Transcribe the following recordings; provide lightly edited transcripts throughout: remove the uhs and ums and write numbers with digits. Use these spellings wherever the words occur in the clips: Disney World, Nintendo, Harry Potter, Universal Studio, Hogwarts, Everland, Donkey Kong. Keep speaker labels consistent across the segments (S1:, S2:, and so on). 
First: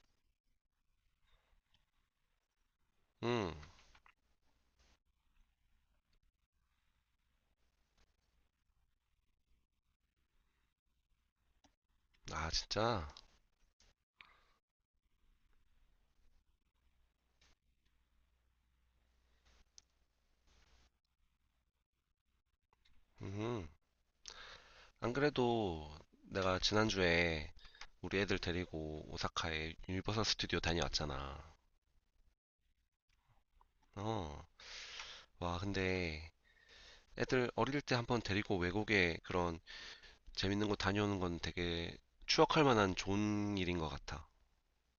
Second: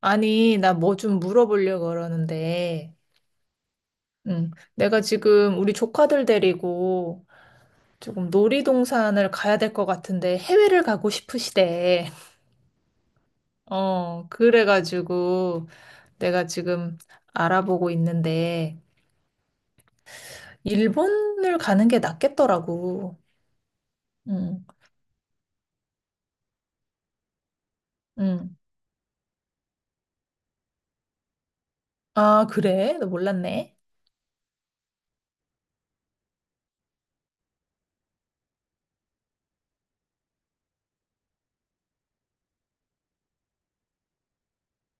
S1: 아니, 나 뭐 좀 물어보려고 그러는데,
S2: 응.
S1: 응. 내가 지금 우리 조카들 데리고 조금 놀이동산을 가야 될 것 같은데 해외를 가고 싶으시대.
S2: 아, 진짜?
S1: 그래가지고 내가 지금 알아보고 있는데, 일본을 가는 게 낫겠더라고.
S2: 음.
S1: 응,
S2: 안 그래도 내가 지난주에 우리 애들
S1: 응.
S2: 데리고 오사카에 유니버설 스튜디오 다녀왔잖아.
S1: 아, 그래? 나 몰랐네.
S2: 어. 와, 근데 애들 어릴 때 한 번 데리고 외국에 그런 재밌는 곳 다녀오는 건 되게 추억할 만한 좋은 일인 것 같아.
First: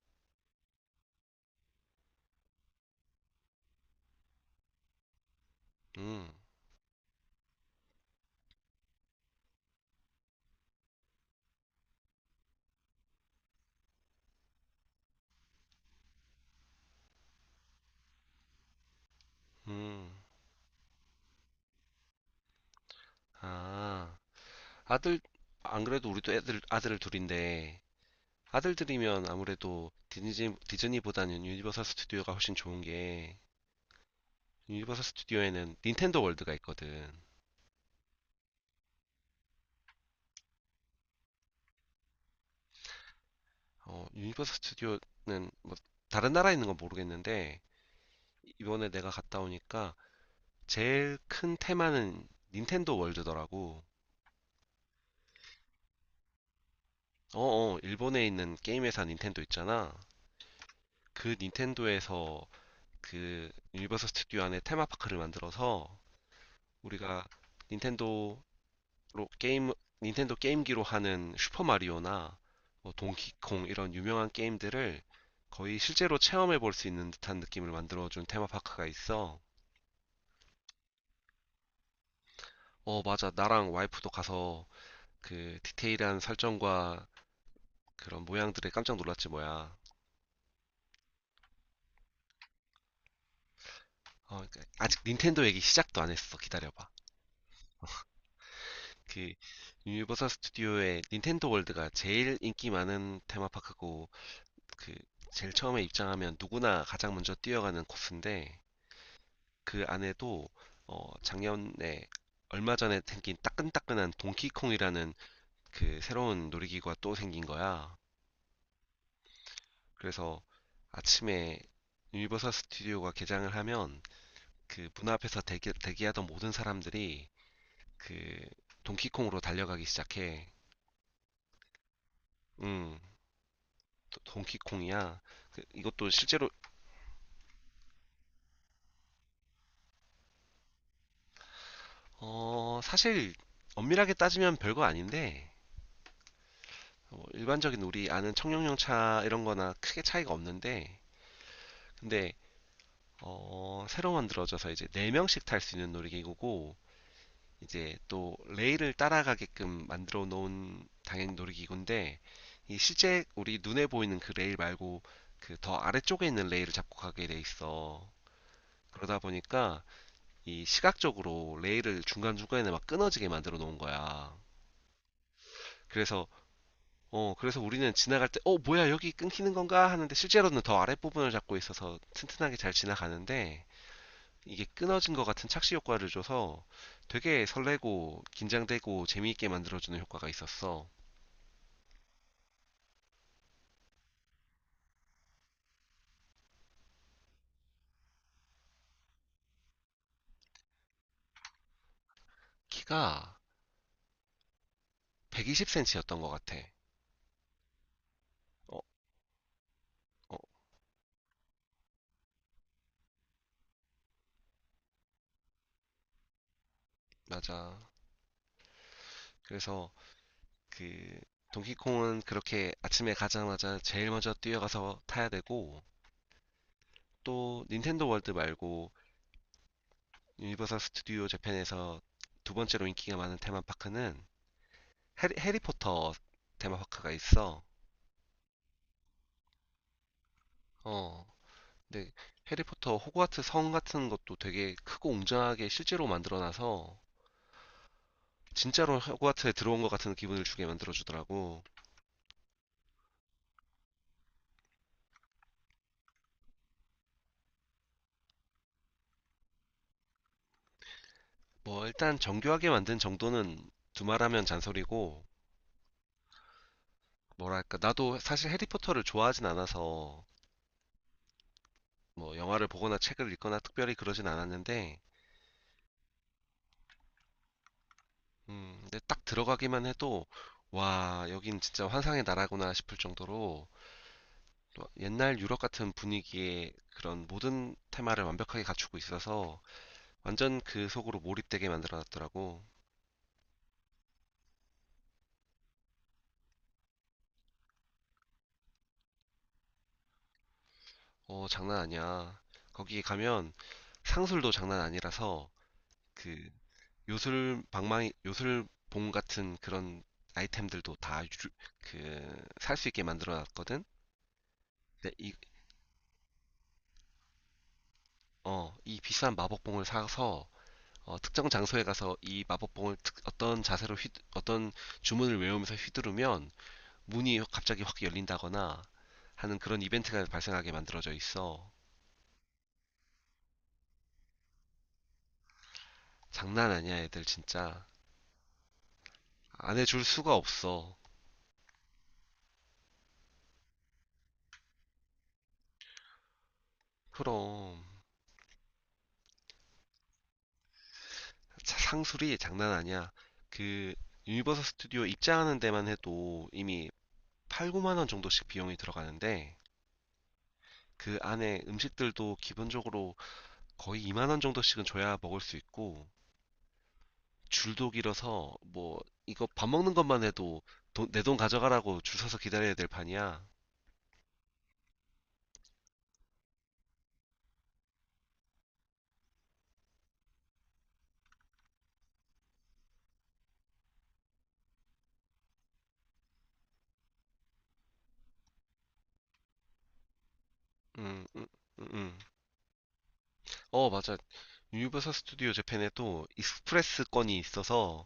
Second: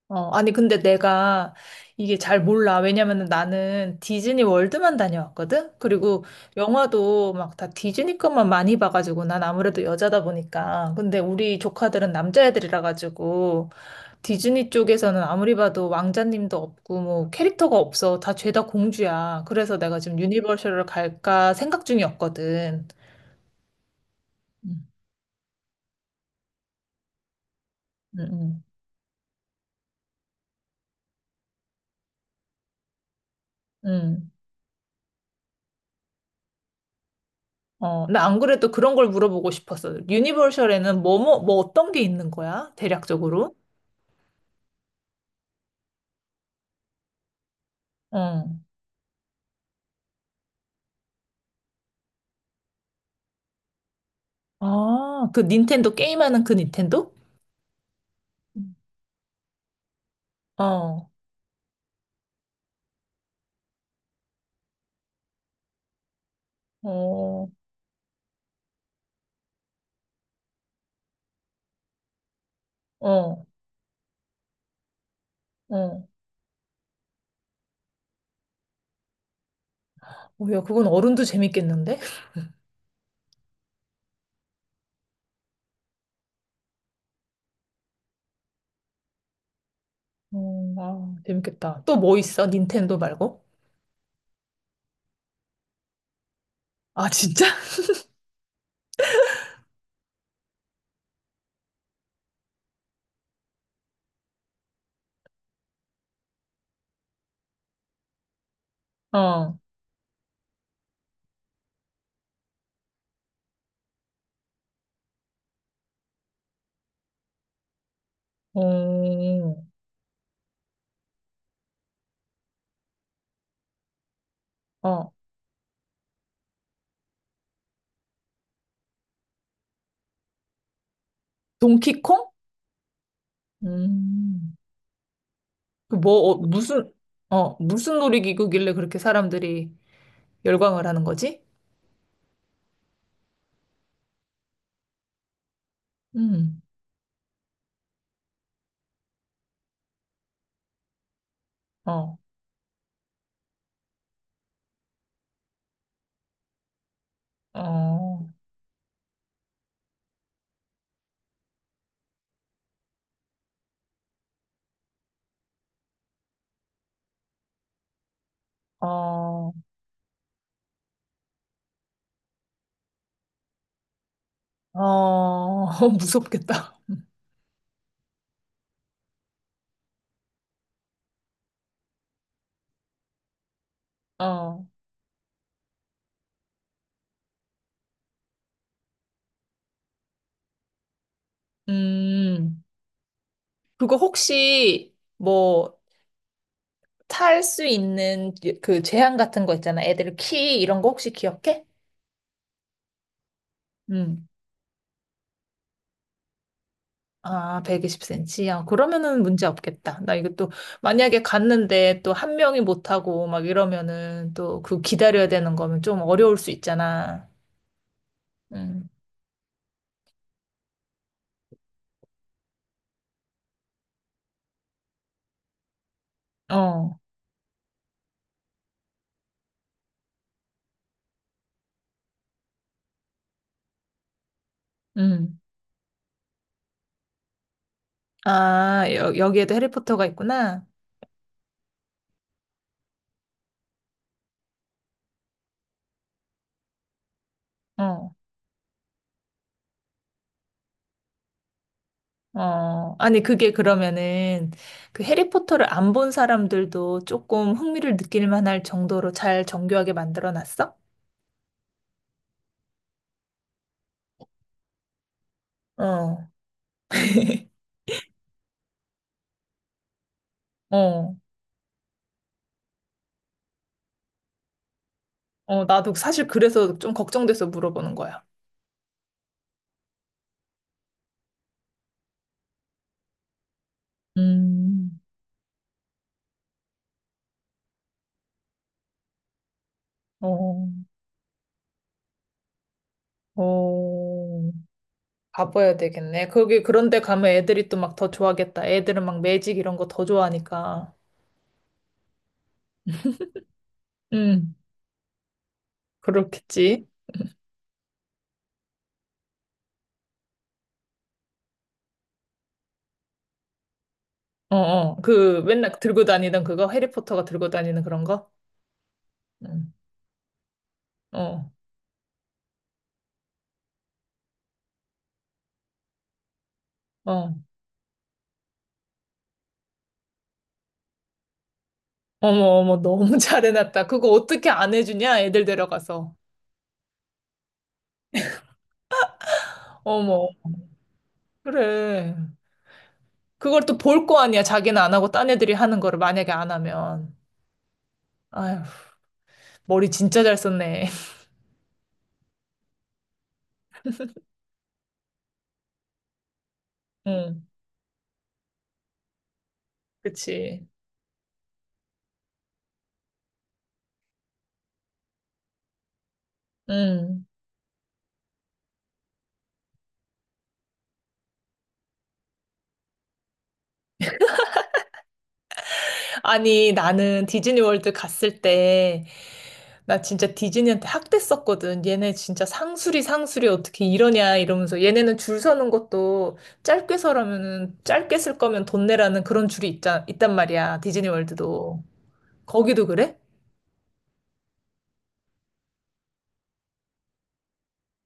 S1: 아니, 근데 내가 이게 잘 몰라. 왜냐면은 나는 디즈니 월드만 다녀왔거든? 그리고
S2: 음.
S1: 영화도 막 다 디즈니 것만 많이 봐가지고 난 아무래도 여자다 보니까. 근데 우리 조카들은 남자애들이라 가지고 디즈니 쪽에서는 아무리 봐도 왕자님도 없고 뭐 캐릭터가 없어. 다 죄다 공주야. 그래서 내가
S2: 음.
S1: 지금 유니버셜을 갈까 생각 중이었거든.
S2: 아.
S1: 음,
S2: 아들, 안 그래도 우리도 애들, 아들 둘인데
S1: 음,
S2: 아들들이면 아무래도 디즈니보다는 유니버설 스튜디오가 훨씬 좋은 게
S1: 음.
S2: 유니버설 스튜디오에는 닌텐도 월드가 있거든.
S1: 어, 나 안 그래도 그런 걸 물어보고 싶었어. 유니버셜에는 뭐 어떤 게 있는 거야? 대략적으로?
S2: 유니버설 스튜디오는 뭐 다른 나라에 있는 건 모르겠는데
S1: 어.
S2: 이번에 내가 갔다 오니까 제일 큰 테마는 닌텐도 월드더라고.
S1: 아, 그 닌텐도 게임하는 그 닌텐도?
S2: 일본에 있는
S1: 음.
S2: 게임 회사 닌텐도 있잖아.
S1: 어,
S2: 그 닌텐도에서 그 유니버설 스튜디오 안에 테마파크를 만들어서 우리가
S1: 어,
S2: 닌텐도 로 게임 닌텐도 게임기로 하는 슈퍼 마리오나 뭐
S1: 어,
S2: 동키콩 이런 유명한 게임들을 거의
S1: 어.
S2: 실제로 체험해 볼 수 있는 듯한 느낌을 만들어준 테마파크가 있어.
S1: 어, 야, 그건 어른도 재밌겠는데?
S2: 어, 맞아. 나랑 와이프도 가서 그 디테일한 설정과 그런 모양들에 깜짝 놀랐지 뭐야.
S1: 어, 아, 재밌겠다. 또 뭐 있어? 닌텐도 말고?
S2: 어, 그러니까 아직 닌텐도 얘기 시작도 안 했어. 기다려봐.
S1: 아, 진짜?
S2: 그 유니버설 스튜디오의 닌텐도 월드가 제일 인기 많은 테마파크고 그 제일 처음에 입장하면 누구나 가장 먼저 뛰어가는 코스인데
S1: 어,
S2: 그 안에도 작년에 얼마 전에 생긴 따끈따끈한 동키콩이라는 그 새로운 놀이기구가 또 생긴 거야.
S1: 어,
S2: 그래서 아침에 유니버설 스튜디오가 개장을 하면 그 문
S1: 어.
S2: 앞에서 대기하던 모든 사람들이 그 동키콩으로 달려가기 시작해.
S1: 동키콩?
S2: 응,
S1: 음,
S2: 동키콩이야.
S1: 그
S2: 이것도
S1: 뭐, 어,
S2: 실제로
S1: 무슨, 무슨 놀이기구길래 그렇게 사람들이 열광을 하는 거지?
S2: 사실 엄밀하게 따지면 별거 아닌데
S1: 음,
S2: 뭐 일반적인 우리 아는 청룡용차 이런 거나 크게 차이가 없는데
S1: 어.
S2: 근데 새로 만들어져서 이제 4명씩 탈 수 있는 놀이기구고, 이제
S1: 어,
S2: 또 레일을 따라가게끔 만들어 놓은 당연히 놀이기구인데, 이 실제 우리 눈에 보이는 그 레일 말고 그 더 아래쪽에 있는 레일을 잡고 가게 돼 있어. 그러다
S1: 어,
S2: 보니까 이 시각적으로 레일을 중간중간에 막 끊어지게 만들어 놓은 거야.
S1: 어,
S2: 그래서,
S1: 무섭겠다.
S2: 그래서 우리는 지나갈 때, 뭐야, 여기 끊기는 건가? 하는데 실제로는 더 아랫부분을 잡고 있어서 튼튼하게 잘 지나가는데,
S1: 어,
S2: 이게 끊어진 것 같은 착시 효과를 줘서 되게 설레고 긴장되고 재미있게 만들어주는 효과가 있었어.
S1: 음, 그거 혹시 뭐 탈 수 있는 그 제한 같은 거 있잖아. 애들 키 이런 거 혹시 기억해?
S2: 키가
S1: 음.
S2: 120cm였던 것 같아.
S1: 아, 120cm. 야,
S2: 어,
S1: 그러면은 문제 없겠다. 나 이거
S2: 어,
S1: 또 만약에 갔는데 또 한 명이 못하고 막 이러면은 또 그 기다려야 되는 거면 좀 어려울 수 있잖아.
S2: 맞아.
S1: 음,
S2: 그래서 그 동키콩은 그렇게 아침에 가자마자 제일 먼저 뛰어가서 타야 되고
S1: 어,
S2: 또 닌텐도 월드 말고 유니버설 스튜디오 재팬에서 두 번째로 인기가 많은 테마파크는 해리,
S1: 음.
S2: 해리포터 테마파크가 있어.
S1: 아, 여기에도 해리포터가 있구나.
S2: 어, 근데 해리포터 호그와트 성 같은 것도 되게 크고 웅장하게 실제로 만들어놔서
S1: 어.
S2: 진짜로 호그와트에 들어온 것 같은 기분을 주게 만들어주더라고.
S1: 어, 아니, 그게 그러면은 그 해리포터를 안 본 사람들도 조금 흥미를 느낄 만할 정도로 잘 정교하게 만들어 놨어?
S2: 뭐 일단 정교하게 만든 정도는 두말하면 잔소리고
S1: 어,
S2: 뭐랄까 나도 사실 해리포터를 좋아하진 않아서
S1: 어,
S2: 뭐 영화를 보거나 책을 읽거나 특별히 그러진 않았는데
S1: 어, 나도 사실 그래서 좀 걱정돼서 물어보는 거야.
S2: 근데 딱 들어가기만 해도 와 여긴 진짜 환상의 나라구나 싶을 정도로 또
S1: 음,
S2: 옛날 유럽 같은 분위기의 그런 모든 테마를 완벽하게 갖추고 있어서 완전
S1: 어,
S2: 그 속으로 몰입되게 만들어놨더라고.
S1: 어, 가봐야 되겠네. 거기 그런데 가면 애들이 또 막 더 좋아하겠다. 애들은 막 매직 이런 거 더 좋아하니까.
S2: 어, 장난 아니야. 거기 가면 상술도
S1: 음,
S2: 장난 아니라서 그
S1: 그렇겠지.
S2: 요술 방망이, 요술봉 같은 그런 아이템들도 다 그 살 수 있게 만들어놨거든.
S1: 어, 어,
S2: 근데 이,
S1: 그 맨날 들고 다니던 그거? 해리포터가 들고 다니는 그런 거?
S2: 어, 이 비싼
S1: 음,
S2: 마법봉을 사서 특정
S1: 어.
S2: 장소에 가서 이 마법봉을 어떤 자세로 어떤 주문을 외우면서 휘두르면
S1: 어.
S2: 문이 갑자기 확 열린다거나 하는 그런 이벤트가 발생하게 만들어져 있어.
S1: 어머, 어머, 너무 잘해놨다. 그거 어떻게 안 해주냐? 애들 데려가서.
S2: 장난 아니야, 애들 진짜. 안 해줄
S1: 어머,
S2: 수가 없어.
S1: 그래. 그걸 또 볼 거 아니야. 자기는 안 하고 딴 애들이 하는 거를 만약에 안 하면.
S2: 그럼.
S1: 아휴, 머리 진짜 잘 썼네.
S2: 상술이 장난 아니야. 그, 유니버설 스튜디오 입장하는 데만 해도 이미
S1: 응,
S2: 8, 9만 원 정도씩 비용이 들어가는데,
S1: 그치.
S2: 그 안에 음식들도 기본적으로 거의 2만 원 정도씩은 줘야 먹을 수 있고,
S1: 응.
S2: 줄도 길어서, 뭐, 이거 밥 먹는 것만 해도 내 돈 가져가라고 줄 서서 기다려야 될 판이야.
S1: 아니, 나는 디즈니 월드 갔을 때, 나 진짜 디즈니한테 학대했었거든. 얘네 진짜 상술이 어떻게 이러냐 이러면서 얘네는 줄 서는 것도 짧게 서라면은 짧게 쓸 거면 돈 내라는 그런 줄이 있단 말이야. 디즈니
S2: 음, 음,
S1: 월드도.
S2: 음, 음.
S1: 거기도 그래?
S2: 어, 맞아. 유니버설 스튜디오 재팬에도 익스프레스 건이 있어서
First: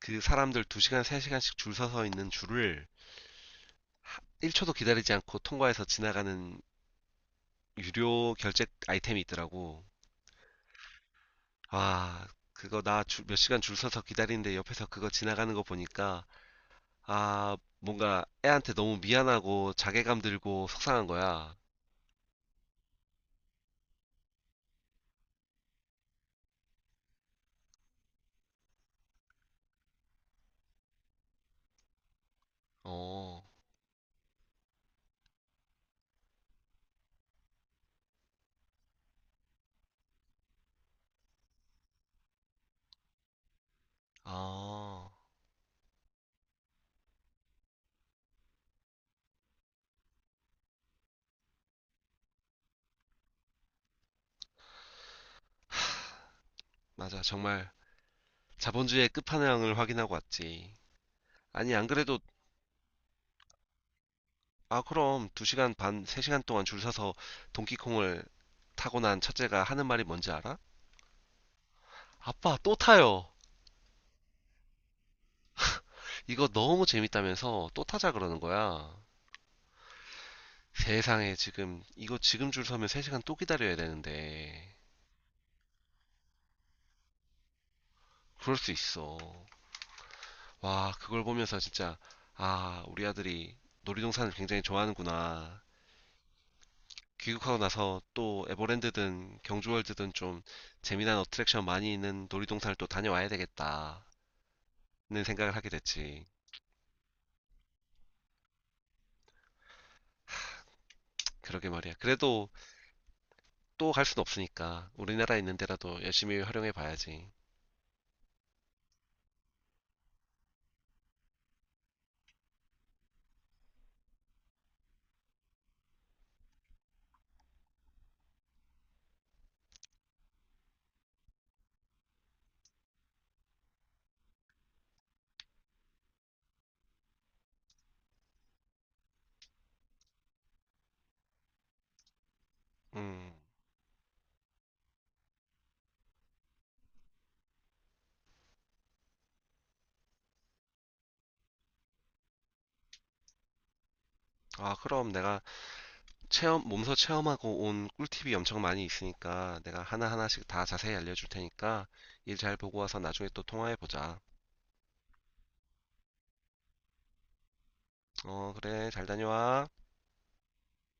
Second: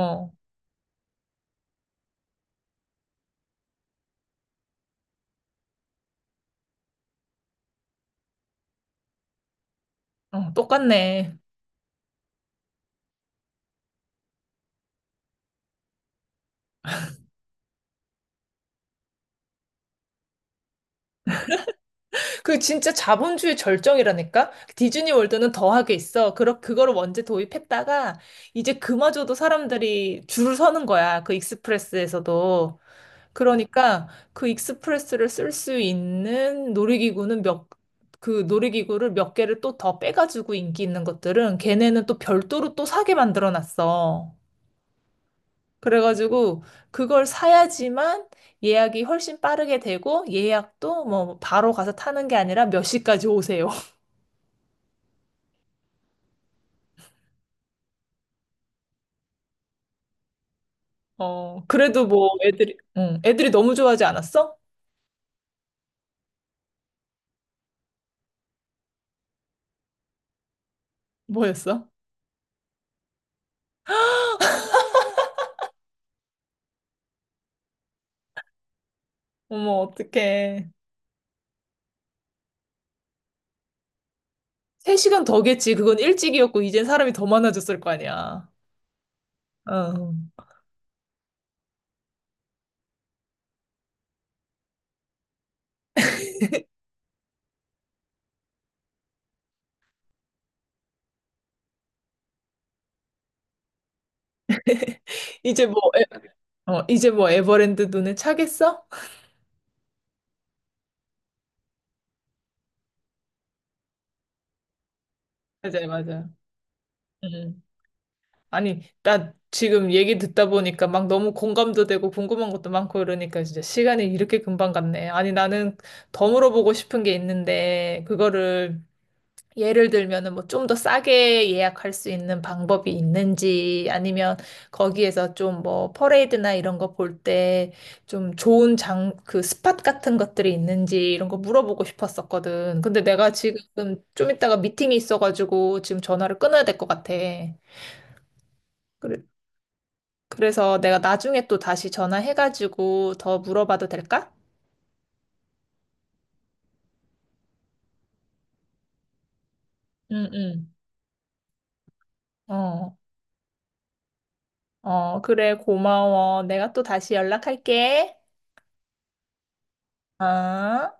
S2: 그 사람들 2시간, 3시간씩 줄 서서 있는 줄을 1초도 기다리지 않고 통과해서 지나가는 유료 결제 아이템이 있더라고.
S1: 어, 똑같네.
S2: 아, 그거 나 몇 시간 줄 서서 기다리는데 옆에서 그거 지나가는 거 보니까 아, 뭔가 애한테 너무 미안하고 자괴감 들고 속상한 거야.
S1: 그 진짜 자본주의 절정이라니까? 디즈니 월드는 더하게 있어. 그거를 먼저 도입했다가 이제 그마저도 사람들이 줄을 서는 거야. 그 익스프레스에서도.
S2: 어,
S1: 그러니까 그 익스프레스를 쓸 수 있는 그 놀이기구를 몇 개를 또 더 빼가지고 인기 있는 것들은 걔네는 또 별도로 또 사게 만들어 놨어.
S2: 아,
S1: 그래가지고 그걸 사야지만 예약이 훨씬 빠르게 되고 예약도 뭐 바로 가서 타는 게 아니라 몇 시까지 오세요.
S2: 맞아. 정말 자본주의의 끝판왕을 확인하고 왔지.
S1: 어,
S2: 아니, 안
S1: 그래도
S2: 그래도
S1: 뭐 애들이 너무 좋아하지 않았어?
S2: 아, 그럼 2시간 반, 3시간 동안 줄 서서 동키콩을 타고 난 첫째가 하는 말이 뭔지 알아?
S1: 뭐였어?
S2: 아빠, 또 타요. 이거 너무 재밌다면서 또 타자 그러는 거야.
S1: 어머, 어떡해.
S2: 세상에, 지금, 이거 지금 줄 서면 3시간 또 기다려야 되는데.
S1: 3시간 더겠지. 그건 일찍이었고, 이젠 사람이 더 많아졌을 거 아니야.
S2: 그럴 수 있어.
S1: 어.
S2: 와, 그걸 보면서 진짜, 아, 우리 아들이 놀이동산을 굉장히 좋아하는구나. 귀국하고 나서 또 에버랜드든 경주월드든 좀 재미난 어트랙션 많이 있는 놀이동산을 또 다녀와야 되겠다. 는 생각을
S1: 이제
S2: 하게
S1: 뭐, 에,
S2: 됐지.
S1: 이제 뭐 에버랜드 눈에 차겠어?
S2: 그러게 말이야. 그래도 또 갈 순 없으니까 우리나라에 있는
S1: 맞아요,
S2: 데라도
S1: 맞아요.
S2: 열심히 활용해 봐야지.
S1: 음. 아니, 나 지금 얘기 듣다 보니까 막 너무 공감도 되고 궁금한 것도 많고 이러니까 진짜 시간이 이렇게 금방 갔네. 아니, 나는 더 물어보고 싶은 게 있는데, 그거를 예를 들면은 뭐 좀 더 싸게 예약할 수 있는 방법이 있는지 아니면 거기에서 좀 뭐 퍼레이드나 이런 거 볼 때 좀 그 스팟 같은 것들이 있는지 이런 거 물어보고 싶었었거든. 근데
S2: 음.
S1: 내가 지금 좀 이따가 미팅이 있어가지고 지금 전화를 끊어야 될 것 같아. 그래, 그래서 내가 나중에 또 다시 전화해가지고 더 물어봐도 될까?
S2: 아, 그럼 내가 몸소 체험하고 온 꿀팁이 엄청 많이 있으니까 내가
S1: 응,
S2: 하나하나씩 다
S1: 응.
S2: 자세히 알려줄 테니까 일 잘 보고
S1: 어,
S2: 와서 나중에 또 통화해 보자.
S1: 어, 그래, 고마워. 내가 또 다시 연락할게.
S2: 어, 그래. 잘 다녀와.
S1: 어?